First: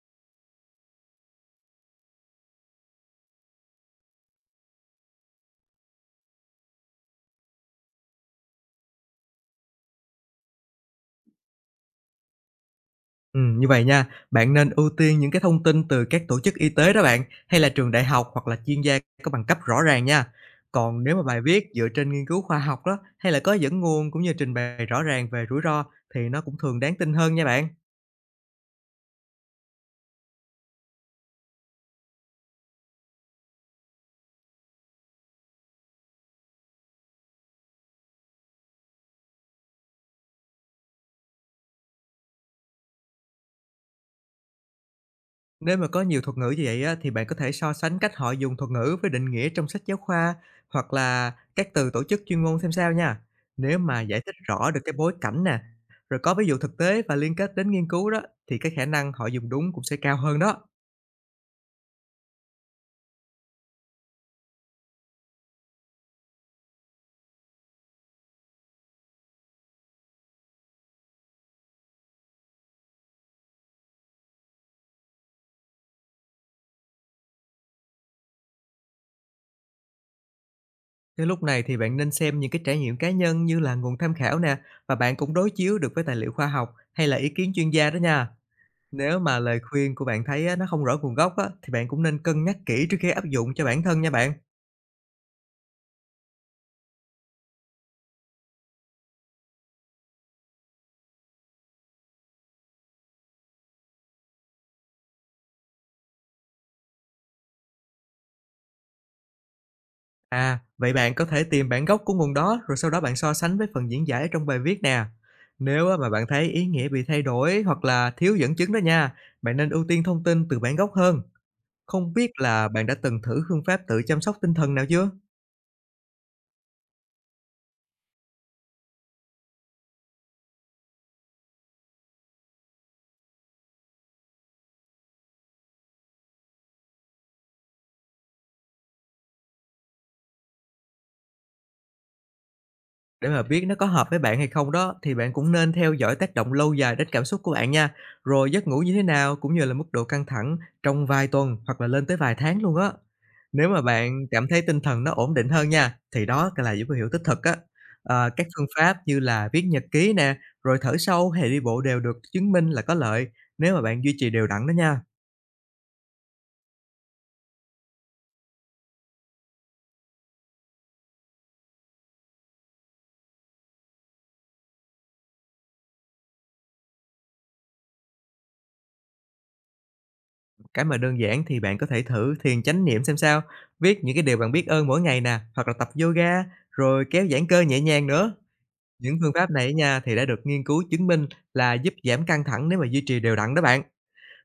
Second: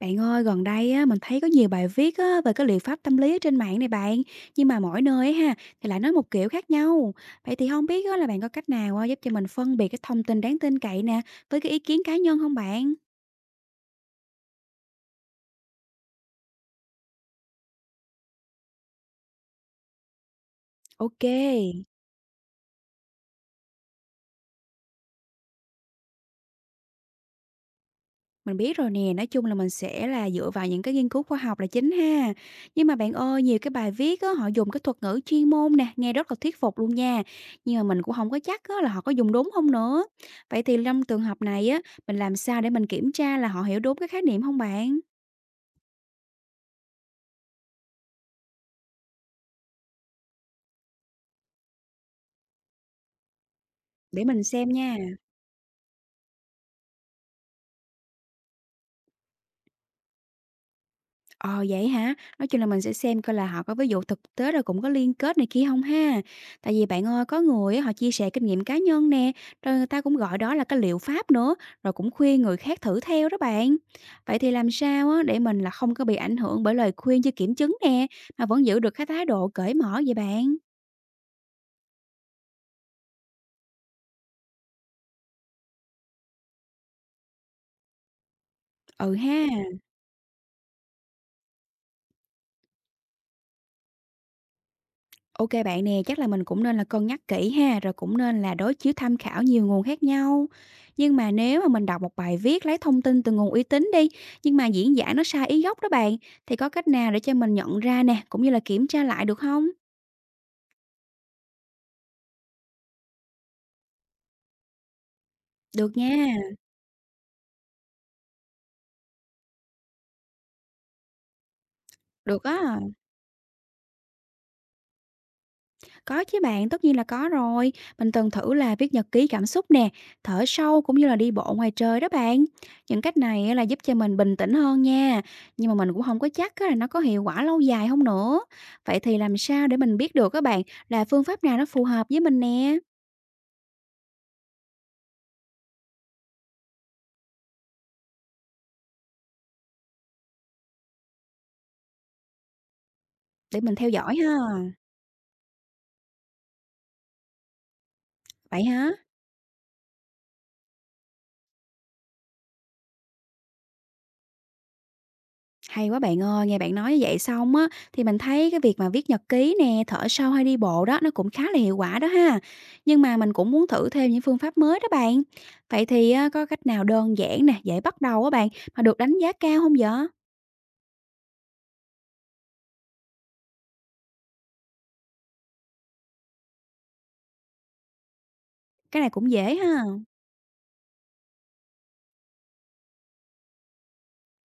Bạn ơi, gần đây á, mình thấy có nhiều bài viết á, về cái liệu pháp tâm lý ở trên mạng này bạn, nhưng mà mỗi nơi á ha thì lại nói một kiểu khác nhau. Vậy thì không biết á, là bạn có cách nào á, giúp cho mình phân biệt cái thông tin đáng tin cậy nè với cái ý kiến cá nhân không bạn? Như vậy nha, bạn nên ưu tiên những cái thông tin từ các tổ chức y tế đó bạn, hay là trường đại học hoặc là chuyên gia có bằng cấp rõ ràng nha. Còn nếu mà Ok. bài viết dựa trên nghiên cứu khoa học đó, hay là có dẫn nguồn cũng như trình bày rõ ràng về rủi ro thì nó cũng thường đáng tin hơn nha bạn. Mình biết rồi nè, nói chung là mình sẽ là dựa vào những cái nghiên cứu khoa học là chính ha. Nhưng mà bạn ơi, nhiều cái bài viết á, họ dùng cái thuật ngữ chuyên môn nè, nghe rất là thuyết phục luôn nha. Nhưng mà mình cũng không có chắc á, là họ có dùng đúng không nữa. Vậy thì trong trường hợp này á, mình làm sao để mình kiểm tra là họ hiểu đúng cái khái niệm không bạn? Nếu mà có nhiều thuật ngữ như vậy á, thì bạn có thể so sánh cách họ dùng thuật ngữ với định nghĩa trong sách giáo khoa hoặc là các từ tổ chức chuyên môn xem sao nha. Nếu mà giải Để thích mình xem rõ được cái nha. bối cảnh nè, rồi có ví dụ thực tế và liên kết đến nghiên cứu đó thì cái khả năng họ dùng đúng cũng sẽ cao hơn đó. Ờ, vậy hả? Nói chung là mình sẽ xem coi là họ có ví dụ thực tế rồi cũng có liên kết này kia không ha? Tại vì bạn ơi, có người á họ chia sẻ kinh nghiệm cá nhân nè, rồi người ta cũng gọi đó là cái liệu pháp nữa, rồi cũng khuyên người khác thử theo đó bạn. Vậy thì làm sao á để mình là không có bị ảnh hưởng bởi lời khuyên chưa kiểm chứng nè, mà vẫn giữ được cái thái độ cởi mở vậy bạn? Cái lúc này thì bạn nên xem những cái trải nghiệm cá nhân như là nguồn tham khảo nè và bạn cũng đối chiếu được với tài liệu khoa học hay là ý kiến chuyên gia đó nha. Ừ Nếu mà ha. lời khuyên của bạn thấy á, nó không rõ nguồn gốc á, thì bạn cũng nên cân nhắc kỹ trước khi áp dụng cho bản thân nha bạn. Ok bạn nè, chắc là mình cũng nên là cân nhắc kỹ ha, rồi cũng nên là đối chiếu tham khảo nhiều nguồn khác nhau. Nhưng mà nếu mà mình đọc một bài viết lấy thông tin từ nguồn uy tín đi, nhưng mà diễn giả nó sai ý gốc đó bạn, thì có cách nào để cho mình nhận ra nè, cũng như là kiểm tra lại được không? À, vậy bạn có thể tìm bản gốc của nguồn đó rồi sau đó bạn so sánh với phần diễn giải ở trong bài viết nè. Nếu á, Được mà bạn nha, thấy ý nghĩa bị thay đổi hoặc là thiếu dẫn chứng đó nha, bạn nên ưu tiên thông tin từ bản gốc hơn. Không biết được là á. bạn đã từng thử phương pháp tự chăm sóc tinh thần nào chưa? Có chứ bạn, tất nhiên là có rồi. Mình từng thử là viết nhật ký cảm xúc nè, thở sâu cũng như là đi bộ ngoài trời đó bạn. Những cách này á là giúp cho mình bình tĩnh hơn nha. Nhưng mà mình cũng không có chắc á là nó có hiệu quả lâu dài không nữa. Vậy thì làm sao để mình biết được các bạn là phương pháp nào nó phù hợp với mình nè, Để mà biết nó có hợp với bạn hay không đó, thì bạn cũng nên theo dõi tác động lâu dài đến cảm xúc của bạn nha, rồi giấc ngủ như thế nào cũng như là mức độ căng thẳng trong vài tuần hoặc là lên tới vài tháng luôn á. để Nếu mình mà theo dõi bạn ha. cảm thấy tinh thần nó ổn định hơn nha, thì đó là dấu hiệu tích cực á. Ờ, các Vậy phương hả? pháp như là viết nhật ký nè, rồi thở sâu hay đi bộ đều được chứng minh là có lợi nếu mà bạn duy trì đều đặn đó nha. Hay quá bạn ơi, nghe bạn nói như vậy xong á thì mình thấy cái việc mà viết nhật ký nè, thở sâu hay đi bộ đó nó cũng khá là hiệu quả đó ha. Nhưng mà mình cũng muốn thử thêm những phương pháp mới đó bạn. Vậy thì á, có cách nào đơn giản nè, dễ bắt đầu á bạn mà được đánh giá cao không vậy? Cái mà đơn giản thì bạn có thể thử thiền chánh niệm xem sao, viết những cái điều bạn biết ơn mỗi ngày nè, hoặc là tập yoga, rồi kéo giãn cơ nhẹ nhàng nữa. Cái này Những cũng phương pháp dễ này ha, nha, thì đã được nghiên cứu chứng minh là giúp giảm căng thẳng nếu mà duy trì đều đặn đó bạn.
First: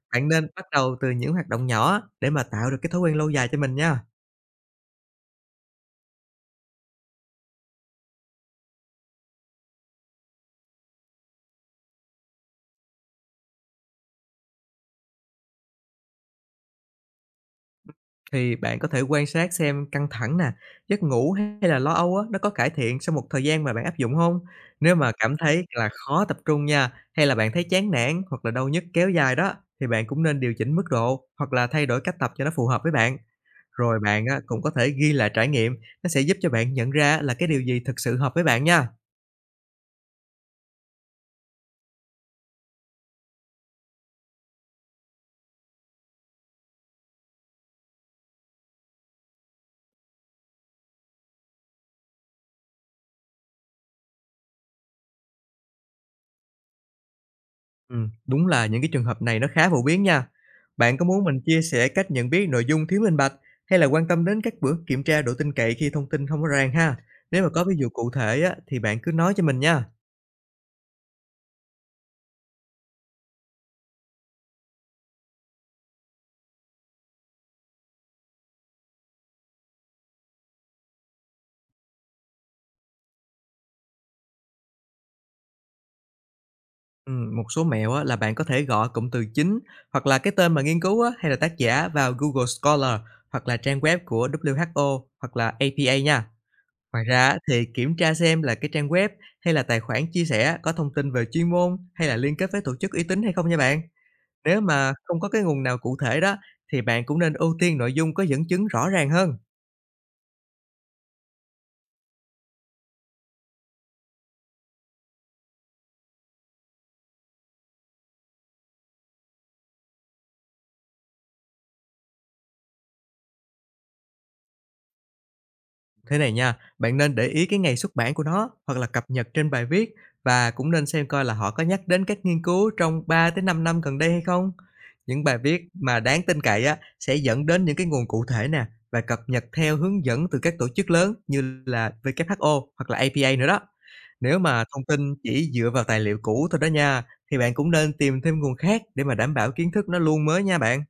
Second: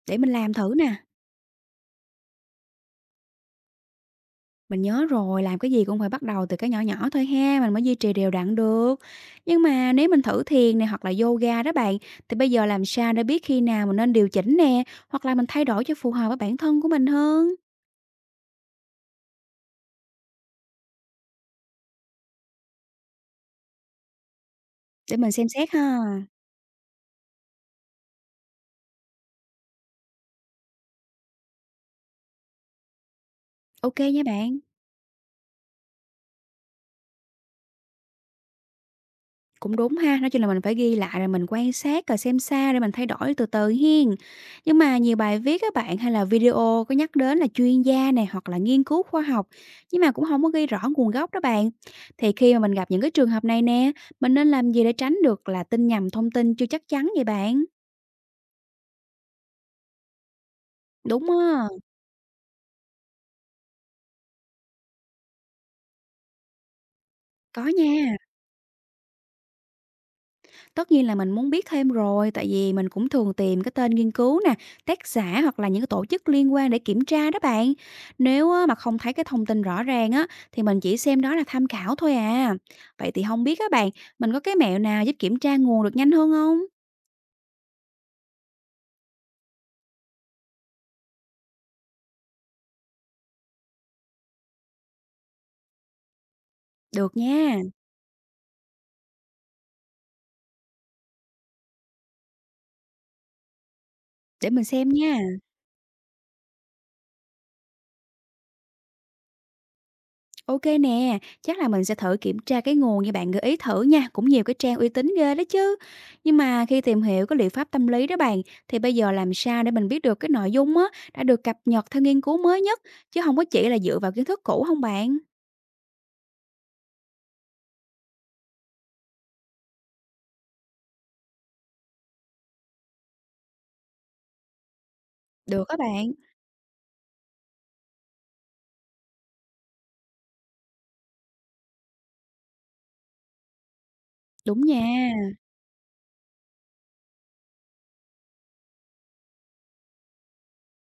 để Bạn mình nên làm bắt thử đầu nè. từ những hoạt động nhỏ để mà tạo được cái thói quen lâu dài cho mình nha. Mình nhớ rồi, làm cái gì cũng phải bắt đầu từ cái nhỏ nhỏ thôi ha, mình mới duy trì đều đặn được. Nhưng mà nếu mình thử thiền này hoặc là yoga đó bạn, thì bây giờ làm sao để biết khi nào mình nên điều chỉnh nè, hoặc là mình thay đổi cho phù hợp với bản thân của mình hơn, Thì bạn có thể quan sát xem căng thẳng nè, giấc ngủ hay là lo âu á, nó có cải thiện sau một thời gian mà bạn áp dụng không? Nếu mà để mình cảm xem thấy xét là ha. khó tập trung nha, hay là bạn thấy chán nản hoặc là đau nhức kéo dài đó, thì bạn cũng nên điều chỉnh mức độ hoặc là thay đổi cách tập cho nó phù hợp với bạn. Ok Rồi nha bạn á, bạn. cũng có thể ghi lại trải nghiệm, nó sẽ giúp cho bạn nhận ra là cái điều gì thực sự hợp với bạn nha. Cũng đúng ha, nói chung là mình phải ghi lại rồi mình quan sát rồi xem xa để mình thay đổi từ từ hiên. Nhưng mà nhiều bài viết các bạn hay là video có nhắc đến là chuyên gia này hoặc là nghiên cứu khoa học nhưng mà cũng không có ghi rõ nguồn gốc đó bạn. Thì khi mà mình gặp những cái trường hợp này nè, mình nên làm gì để tránh được là tin nhầm thông tin chưa chắc chắn vậy bạn? Đúng là những cái trường hợp này nó khá phổ biến nha. Bạn có muốn Đúng mình chia á, sẻ cách nhận biết nội dung thiếu minh bạch hay là quan tâm đến các bước kiểm tra độ tin cậy khi thông tin không rõ ràng ha? Nếu mà có có ví dụ cụ nha. thể á, thì bạn cứ nói cho mình nha. Tất nhiên là mình muốn biết thêm rồi, tại vì mình cũng thường tìm cái tên nghiên cứu nè, tác giả hoặc là những cái tổ chức liên quan để kiểm tra đó bạn. Nếu á, mà không thấy cái thông tin rõ ràng á, thì mình chỉ xem đó là tham khảo thôi à. Vậy thì không biết các bạn, mình có cái mẹo nào giúp kiểm tra nguồn được nhanh hơn không? Một số mẹo á, là bạn có thể gõ cụm từ chính hoặc là cái tên mà nghiên cứu á, hay là tác giả vào Google Scholar hoặc là trang web của WHO hoặc là APA nha. Ngoài Được ra á, nha, thì kiểm tra xem là cái trang web hay là tài khoản chia sẻ có thông tin về chuyên môn hay là liên kết với tổ chức uy tín hay không nha bạn. để Nếu mình xem mà nha. không có cái nguồn nào cụ thể đó, thì bạn cũng nên ưu tiên nội dung có dẫn chứng rõ ràng hơn. OK nè, chắc là mình sẽ thử kiểm tra cái nguồn như bạn gợi ý thử nha, cũng nhiều cái trang uy tín ghê đó chứ. Nhưng mà khi tìm hiểu cái liệu pháp tâm lý đó bạn, thì bây giờ làm sao để mình biết được cái nội dung á đã được cập nhật theo nghiên cứu mới nhất, chứ không có chỉ là dựa vào kiến thức cũ không bạn? Thế này nha, bạn nên để ý cái ngày xuất bản của nó hoặc là cập nhật trên bài viết và cũng nên xem coi là họ có nhắc đến các nghiên cứu trong 3 tới 5 năm gần đây hay không. Những bài viết Được các mà bạn, đáng tin cậy á sẽ dẫn đến những cái nguồn cụ thể nè và cập nhật theo hướng dẫn từ các tổ chức lớn như là WHO hoặc là APA nữa đó. Nếu đúng mà nha. thông tin chỉ dựa vào tài liệu cũ thôi đó nha, thì bạn cũng nên tìm thêm nguồn khác để mà đảm bảo kiến thức nó luôn mới nha bạn.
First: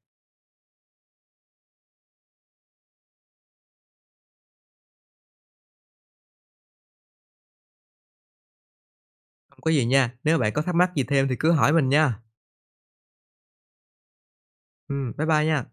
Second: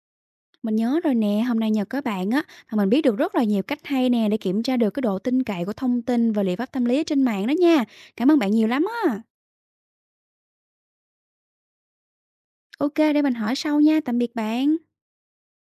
Mình nhớ rồi nè, hôm nay nhờ các bạn á mà mình biết được rất là nhiều cách hay nè để kiểm tra được cái độ tin cậy của thông tin và liệu pháp tâm lý ở trên mạng đó nha. Cảm ơn bạn nhiều lắm á. Không có gì nha, nếu bạn có thắc mắc gì thêm thì cứ hỏi mình nha. OK, để mình hỏi sau nha. Tạm biệt bạn. Bye bye nha.